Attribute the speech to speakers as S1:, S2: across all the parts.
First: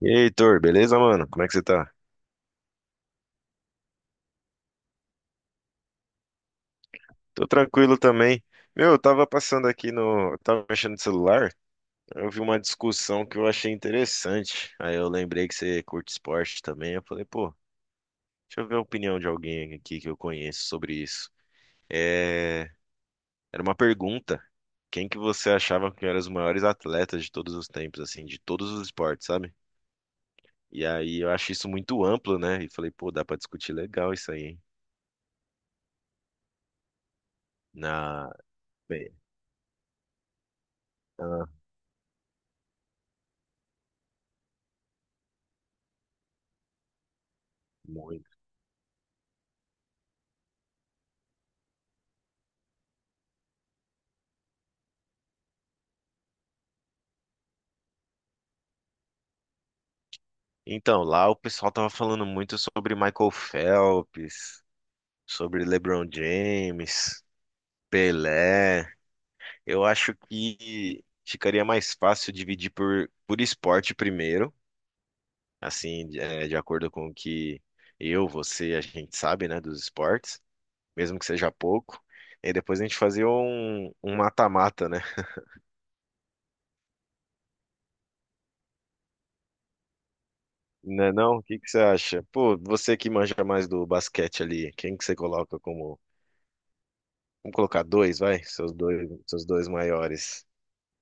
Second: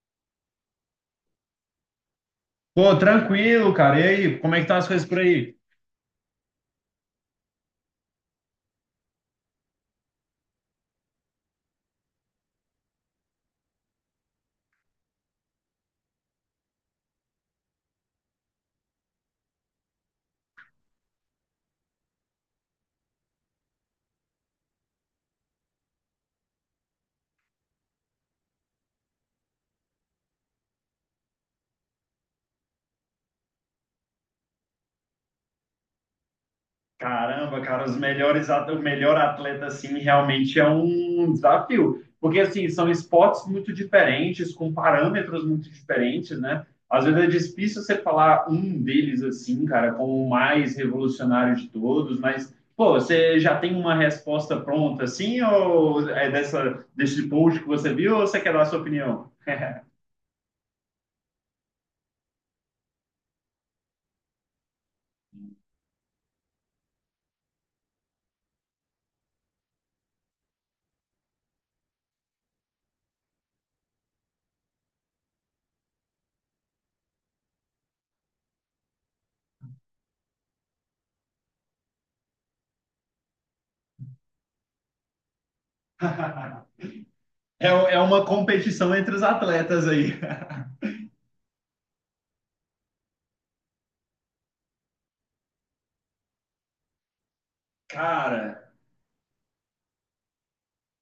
S1: E aí, Heitor, beleza, mano? Como é que você tá?
S2: Pô, tranquilo, cara. E aí, como é que estão as coisas por aí?
S1: Tô tranquilo também. Meu, eu tava passando aqui no. eu Tava mexendo no celular, eu vi uma discussão que eu achei interessante. Aí eu lembrei que você curte esporte também. Eu falei, pô, deixa eu ver a opinião de alguém aqui que eu conheço sobre isso. É... Era uma pergunta. Quem que você achava que eram os maiores atletas de todos os tempos, assim, de todos os esportes, sabe? E aí eu acho isso muito amplo, né? E falei, pô, dá pra discutir legal isso aí, hein?
S2: Caramba, cara, os
S1: Na.
S2: melhores, o
S1: Bem,
S2: melhor atleta, assim, realmente é um
S1: ah,
S2: desafio. Porque, assim, são esportes muito diferentes, com parâmetros muito diferentes, né? Às vezes é difícil você
S1: muito.
S2: falar um deles, assim, cara, como o mais revolucionário de todos, mas, pô, você já tem uma resposta pronta, assim, ou é desse post que você viu, ou você quer dar a sua opinião?
S1: Então, lá o pessoal tava falando muito sobre Michael Phelps, sobre LeBron James, Pelé. Eu acho que ficaria mais fácil dividir por esporte primeiro, assim, de acordo com o que eu, você, a gente sabe, né, dos esportes, mesmo que seja pouco. E depois a gente fazia um mata-mata, né?
S2: É, é uma competição entre os atletas aí.
S1: Não é não? O que que você acha? Pô, você que manja mais do basquete ali, quem que você coloca como... Vamos colocar dois, vai?
S2: Cara,
S1: Seus dois maiores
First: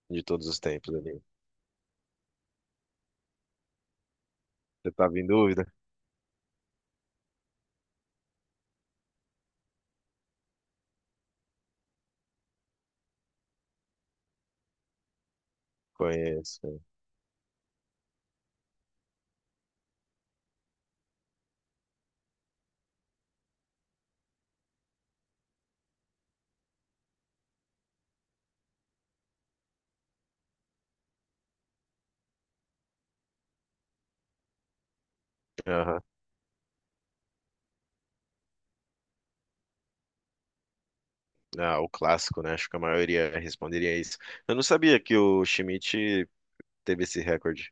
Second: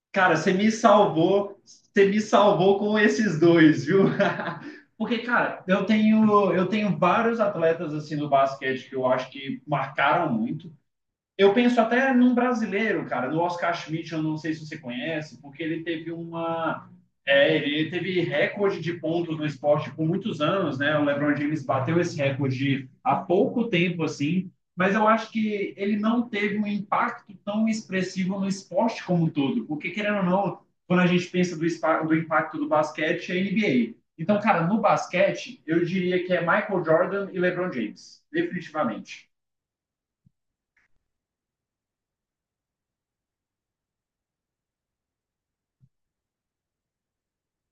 S1: de
S2: cara,
S1: todos os tempos ali.
S2: você me salvou com esses dois, viu?
S1: Você
S2: Porque,
S1: tava em
S2: cara,
S1: dúvida?
S2: eu tenho vários atletas assim do basquete que eu acho que marcaram muito. Eu penso até num brasileiro, cara, no Oscar Schmidt, eu não sei se você conhece, porque ele teve
S1: Conheço.
S2: uma. É, ele teve recorde de pontos no esporte por muitos anos, né? O LeBron James bateu esse recorde há pouco tempo, assim, mas eu acho que ele não teve um impacto tão expressivo no esporte como um todo, porque, querendo ou não, quando a gente pensa do do impacto do basquete, é NBA. Então, cara, no basquete, eu
S1: Aham.
S2: diria que é Michael Jordan e LeBron James, definitivamente.
S1: Ah, o clássico, né? Acho que a maioria responderia isso. Eu não sabia que o Schmidt teve esse recorde.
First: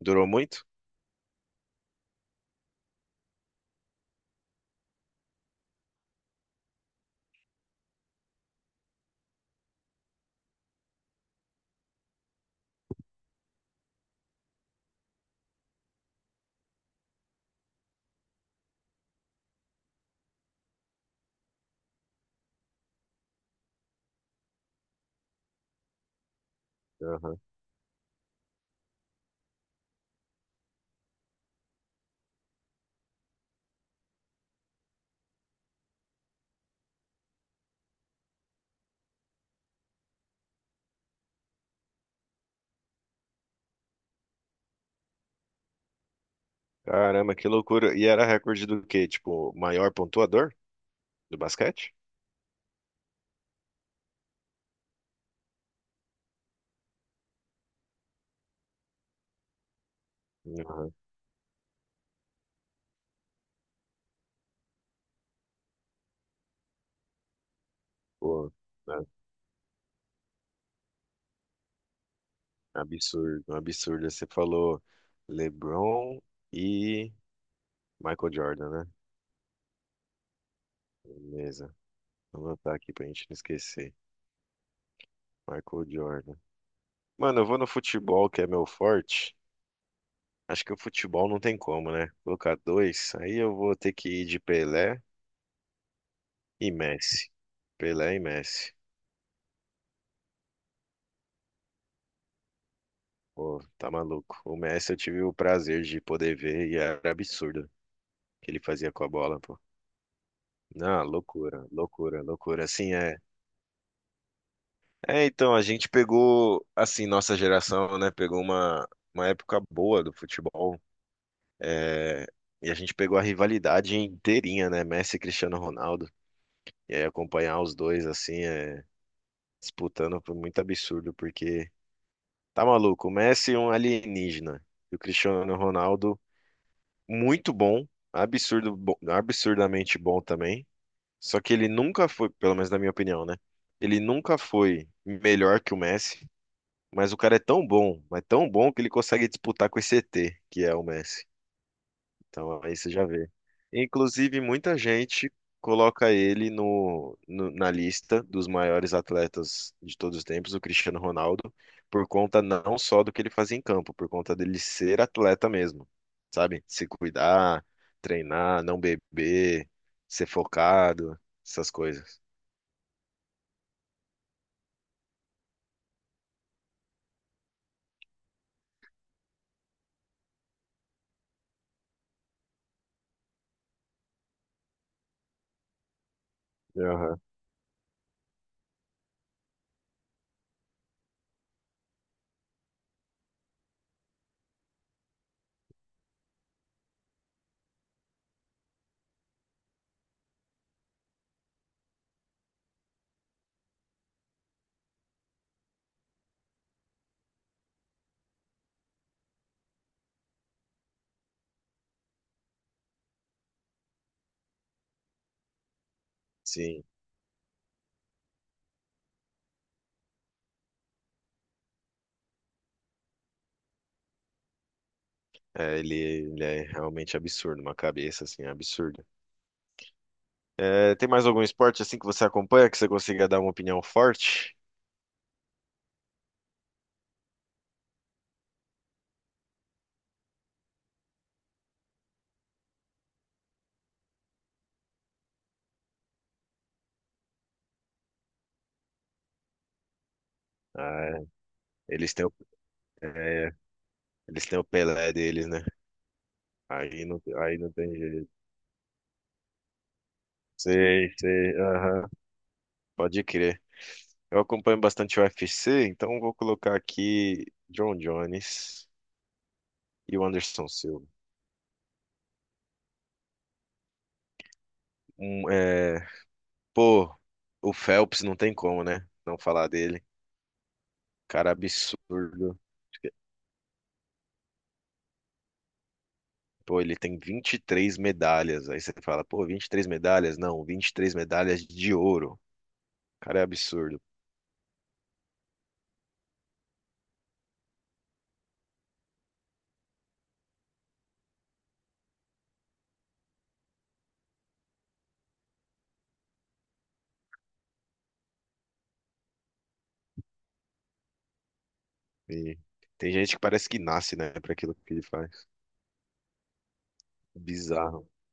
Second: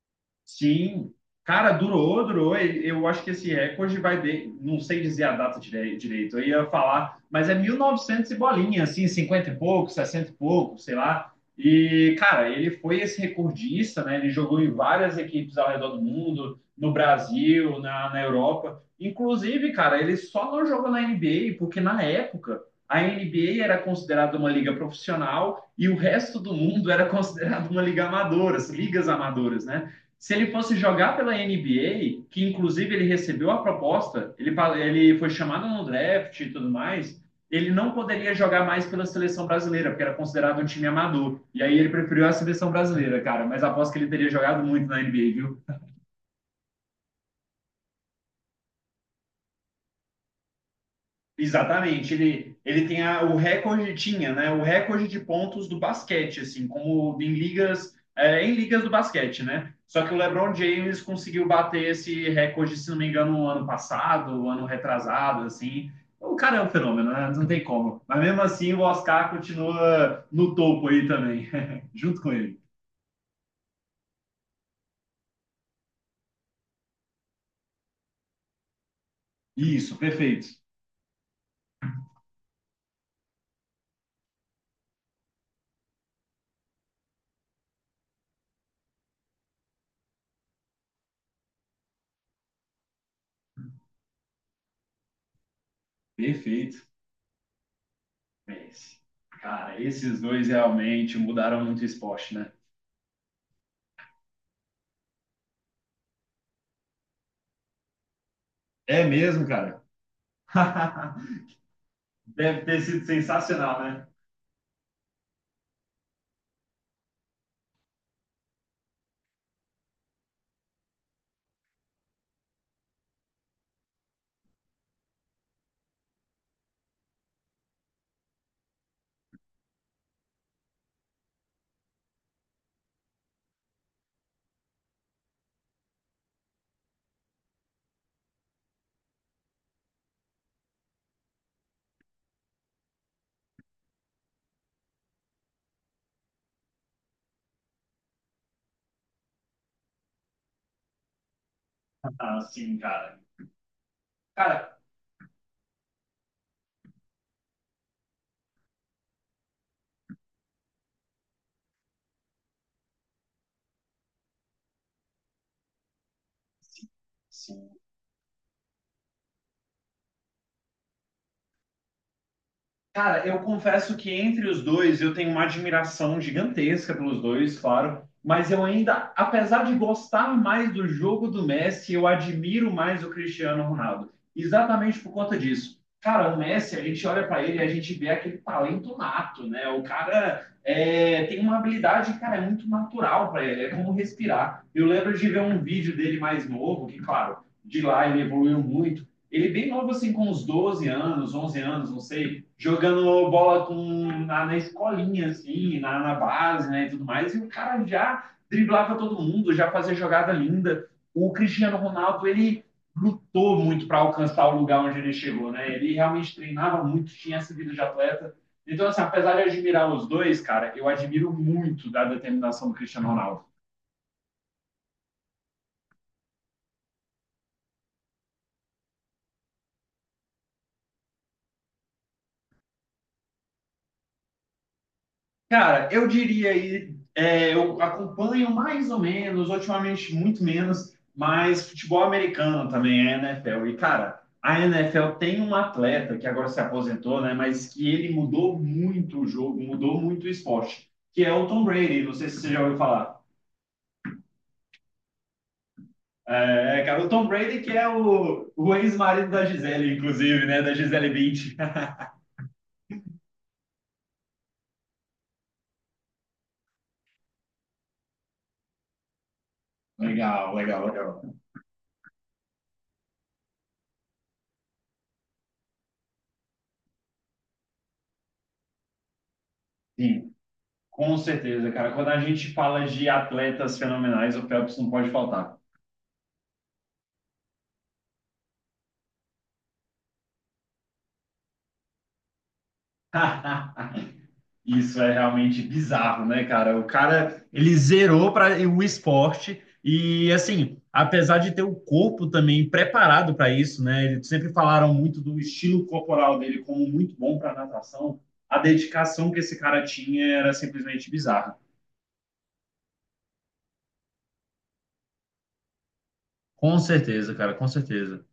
S1: Durou muito?
S2: Sim, cara, durou, durou. E eu acho que esse recorde vai de, não sei dizer a direito. Eu ia falar, mas é 1900 e novecentos e bolinha, assim, 50 e pouco, 60 e pouco, sei lá. E, cara, ele foi esse recordista, né? Ele jogou em várias equipes ao redor do mundo, no Brasil, na Europa. Inclusive, cara, ele só não jogou na NBA porque na época a NBA era considerada uma liga profissional e o resto do mundo era
S1: Aham.
S2: considerado uma liga amadora, as ligas amadoras, né? Se ele fosse jogar pela NBA, que inclusive ele recebeu a proposta, ele foi chamado no draft e tudo mais, ele não poderia jogar mais pela seleção brasileira, porque era considerado um time amador. E aí ele preferiu a seleção brasileira, cara. Mas aposto que ele teria jogado muito na NBA, viu?
S1: Caramba, que loucura. E era recorde do quê? Tipo, maior pontuador do basquete?
S2: Exatamente, ele tem o recorde, tinha, né, o recorde de pontos do basquete, assim, como em ligas, é, em ligas do basquete, né? Só que o LeBron
S1: Aham.
S2: James conseguiu bater esse recorde, se não me engano, no ano passado, ano retrasado, assim. O cara é um fenômeno, né? Não tem como. Mas mesmo
S1: Pô,
S2: assim, o
S1: né?
S2: Oscar continua no topo aí também, junto com ele.
S1: Absurdo, um absurdo. Você falou LeBron e Michael Jordan, né?
S2: Isso, perfeito.
S1: Beleza. Vou anotar aqui pra gente não esquecer. Michael Jordan. Mano, eu vou no futebol, que é meu forte. Acho que o futebol não tem como, né? Colocar dois, aí eu vou ter que ir de Pelé e
S2: Perfeito.
S1: Messi. Pelé e Messi.
S2: Esse. Cara, esses dois realmente mudaram muito o esporte, né?
S1: Pô, tá maluco. O Messi eu tive o prazer de poder ver e era absurdo o que ele fazia com
S2: É
S1: a bola,
S2: mesmo,
S1: pô.
S2: cara.
S1: Não, loucura, loucura, loucura.
S2: Deve ter
S1: Assim,
S2: sido
S1: é.
S2: sensacional, né?
S1: É, então, a gente pegou, assim, nossa geração, né? Pegou uma época boa do futebol. É, e a gente pegou a rivalidade inteirinha, né? Messi e Cristiano Ronaldo. E aí acompanhar os dois assim, é, disputando foi muito absurdo, porque tá maluco, o Messi é um alienígena. E o Cristiano Ronaldo, muito bom, absurdo, absurdamente bom também. Só que ele nunca foi, pelo menos na minha opinião, né? Ele nunca foi melhor que o Messi, mas o cara é tão bom, mas tão bom que ele consegue disputar com esse ET, que é o Messi.
S2: Ah,
S1: Então aí
S2: sim,
S1: você já
S2: cara.
S1: vê. Inclusive, muita
S2: Cara,
S1: gente coloca ele na lista dos maiores atletas de todos os tempos, o Cristiano Ronaldo, por conta não só do que ele fazia em campo, por conta dele ser atleta mesmo, sabe? Se
S2: sim,
S1: cuidar,
S2: sim.
S1: treinar, não beber, ser focado, essas coisas.
S2: Cara, eu confesso que entre os dois eu tenho uma admiração gigantesca pelos dois, claro, mas eu ainda, apesar de gostar mais do jogo do Messi, eu admiro mais o Cristiano Ronaldo. Exatamente por conta disso. Cara, o Messi, a gente
S1: Aham.
S2: olha para ele e a gente vê aquele talento nato, né? O cara é, tem uma habilidade, cara, é muito natural para ele, é como respirar. Eu lembro de ver um vídeo dele mais novo, que, claro, de lá ele evoluiu muito ele bem novo, assim, com uns 12 anos, 11 anos, não sei, jogando bola na escolinha, assim, na base, né, e tudo mais. E o cara já driblava todo mundo, já fazia jogada linda. O Cristiano Ronaldo, ele lutou muito para alcançar o lugar onde ele chegou, né? Ele realmente treinava
S1: Sim,
S2: muito, tinha essa vida de atleta. Então, assim, apesar de admirar os dois, cara, eu admiro muito da determinação do Cristiano Ronaldo.
S1: é, ele é realmente absurdo, uma cabeça assim, absurda. É, tem mais algum esporte assim que você acompanha que você consiga dar uma opinião forte?
S2: Cara, eu diria aí, é, eu acompanho mais ou menos, ultimamente muito menos, mas futebol americano também, é NFL. E, cara, a NFL tem um atleta que agora se aposentou, né? Mas que ele mudou muito o jogo, mudou muito o esporte,
S1: Ah,
S2: que é o Tom Brady. Não
S1: eles têm
S2: sei
S1: o,
S2: se você já ouviu falar.
S1: é, eles têm o Pelé deles, né?
S2: É, é, cara, o Tom
S1: Aí
S2: Brady, que
S1: não
S2: é
S1: tem jeito.
S2: o ex-marido da Gisele, inclusive, né? Da Gisele
S1: Sei, sei,
S2: Bündchen.
S1: aham, pode crer. Eu acompanho bastante o UFC, então vou colocar aqui John Jones e o
S2: Legal,
S1: Anderson
S2: legal,
S1: Silva.
S2: legal.
S1: Um, é, pô, o Phelps não tem como, né? Não falar dele.
S2: Sim. Com
S1: Cara
S2: certeza, cara. Quando a gente
S1: absurdo.
S2: fala de atletas fenomenais, o Phelps não pode faltar.
S1: Pô, ele tem 23 medalhas. Aí você fala, pô, 23 medalhas? Não, 23 medalhas de ouro. Cara, é absurdo.
S2: Isso é realmente bizarro, né, cara? O cara, ele zerou para o esporte e, assim, apesar de ter o corpo também preparado para isso, né? Eles sempre falaram muito do estilo corporal dele como muito bom para natação. A dedicação que esse cara tinha era simplesmente bizarra.
S1: E tem gente que parece que nasce, né, para aquilo que ele faz.
S2: Com certeza, cara, com
S1: Bizarro,
S2: certeza.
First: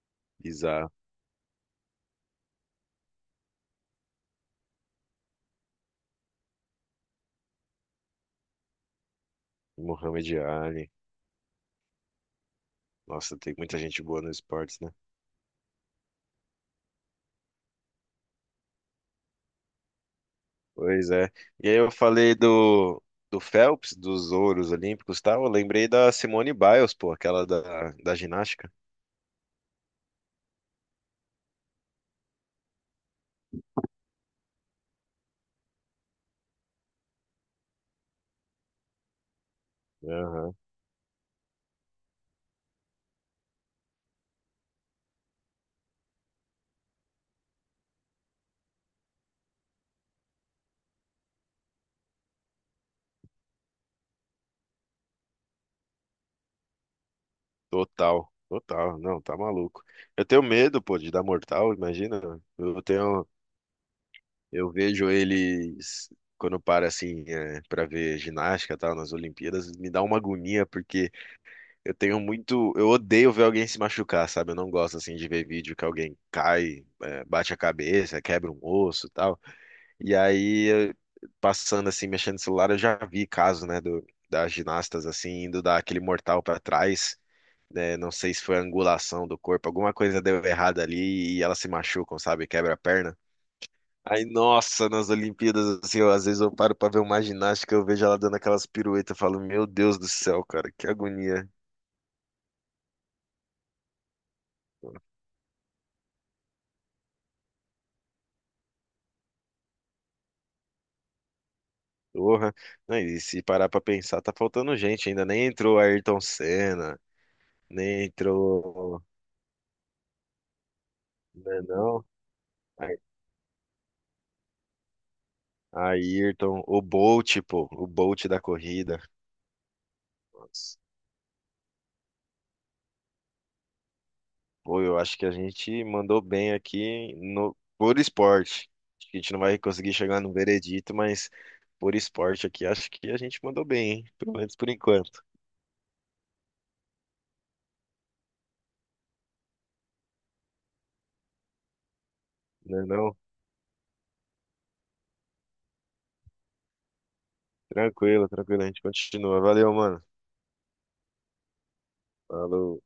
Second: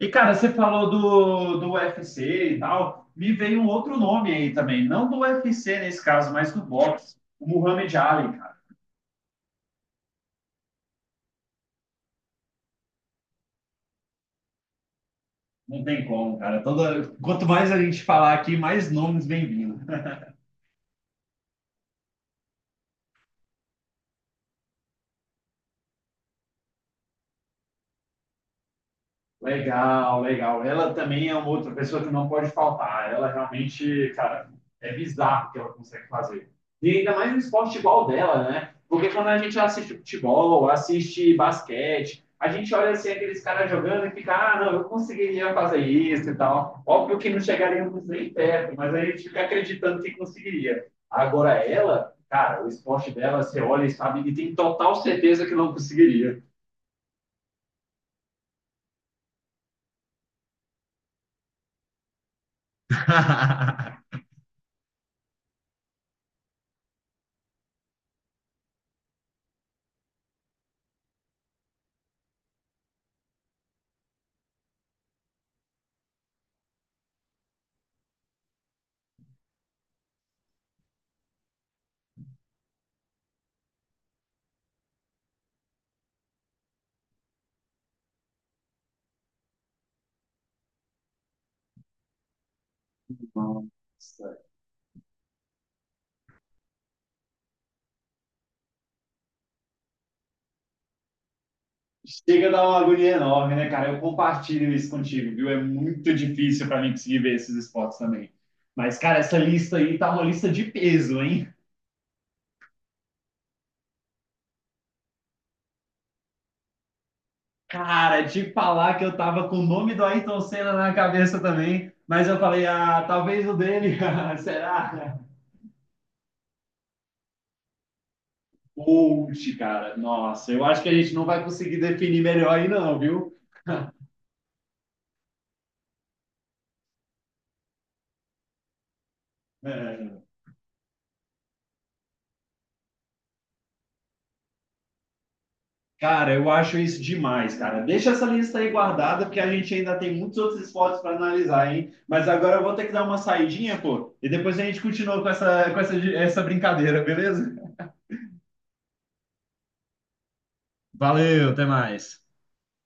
S2: E, cara, você falou
S1: bizarro.
S2: do UFC e tal. Me veio um outro nome aí também. Não do UFC nesse caso, mas do boxe. O Muhammad Ali, cara.
S1: Um Muhammad Ali. Nossa, tem muita gente boa no esportes, né?
S2: Não tem como, cara. Toda... Quanto mais a gente falar aqui, mais nomes bem-vindos.
S1: Pois é. E aí eu falei do Phelps, dos ouros olímpicos, tal. Eu lembrei da Simone Biles, pô, aquela da ginástica.
S2: Legal, legal. Ela também é uma outra pessoa que não pode faltar. Ela realmente, cara, é bizarro o que ela consegue fazer. E ainda mais um esporte igual dela, né? Porque quando a gente assiste
S1: Aham.
S2: futebol, assiste basquete, a gente olha assim aqueles caras jogando e fica, ah, não, eu conseguiria fazer isso e tal. Óbvio que não chegaríamos nem perto, mas a gente fica acreditando que conseguiria. Agora ela, cara, o esporte dela, você olha e sabe que tem total certeza que não conseguiria.
S1: Total, total. Não, tá maluco. Eu tenho medo, pô, de dar mortal, imagina. Eu tenho, eu vejo eles quando eu paro assim, é, para ver ginástica, tal, nas Olimpíadas, me dá uma agonia porque... Eu tenho muito. Eu odeio ver alguém se machucar, sabe? Eu não gosto assim de ver vídeo que alguém cai, é, bate a cabeça, quebra um osso e tal. E aí, passando assim, mexendo no celular, eu já vi caso, né, das ginastas assim, indo dar aquele mortal pra trás, né? Não sei se foi a angulação do corpo, alguma coisa deu errada ali e elas se machucam, sabe? Quebra a perna. Aí,
S2: Nossa.
S1: nossa, nas Olimpíadas, assim, eu, às vezes eu paro pra ver uma ginástica, eu vejo ela dando aquelas piruetas, eu falo, meu Deus do céu, cara, que agonia.
S2: Chega a dar uma agonia enorme, né, cara? Eu compartilho isso contigo, viu? É muito difícil para mim conseguir ver esses esportes também. Mas, cara, essa lista aí tá uma lista de peso, hein?
S1: Porra. Não, e se parar pra pensar, tá faltando gente ainda. Nem entrou Ayrton Senna, nem
S2: Cara, te falar
S1: entrou.
S2: que eu tava com o nome do Ayrton Senna na cabeça
S1: Né,
S2: também,
S1: não?
S2: mas eu falei,
S1: Ay-
S2: ah, talvez o dele, será?
S1: Ayrton, o Bolt, pô, o Bolt da corrida.
S2: Coach, cara, nossa, eu
S1: Nossa.
S2: acho que a gente não vai conseguir definir melhor aí não, viu?
S1: Pô, eu acho que a gente mandou bem aqui no, por esporte. Acho que a gente não vai conseguir chegar
S2: É.
S1: no veredito, mas por esporte aqui, acho que a gente mandou bem, hein? Pelo menos por enquanto.
S2: Cara, eu acho isso demais, cara. Deixa essa lista aí guardada, porque a gente ainda tem muitos outros esportes para analisar, hein? Mas agora eu vou
S1: Né,
S2: ter que dar uma
S1: não?
S2: saidinha, pô, e depois a gente continua com essa essa brincadeira, beleza?
S1: Tranquilo, tranquilo, a gente continua. Valeu, mano.
S2: Valeu, até mais.
S1: Falou.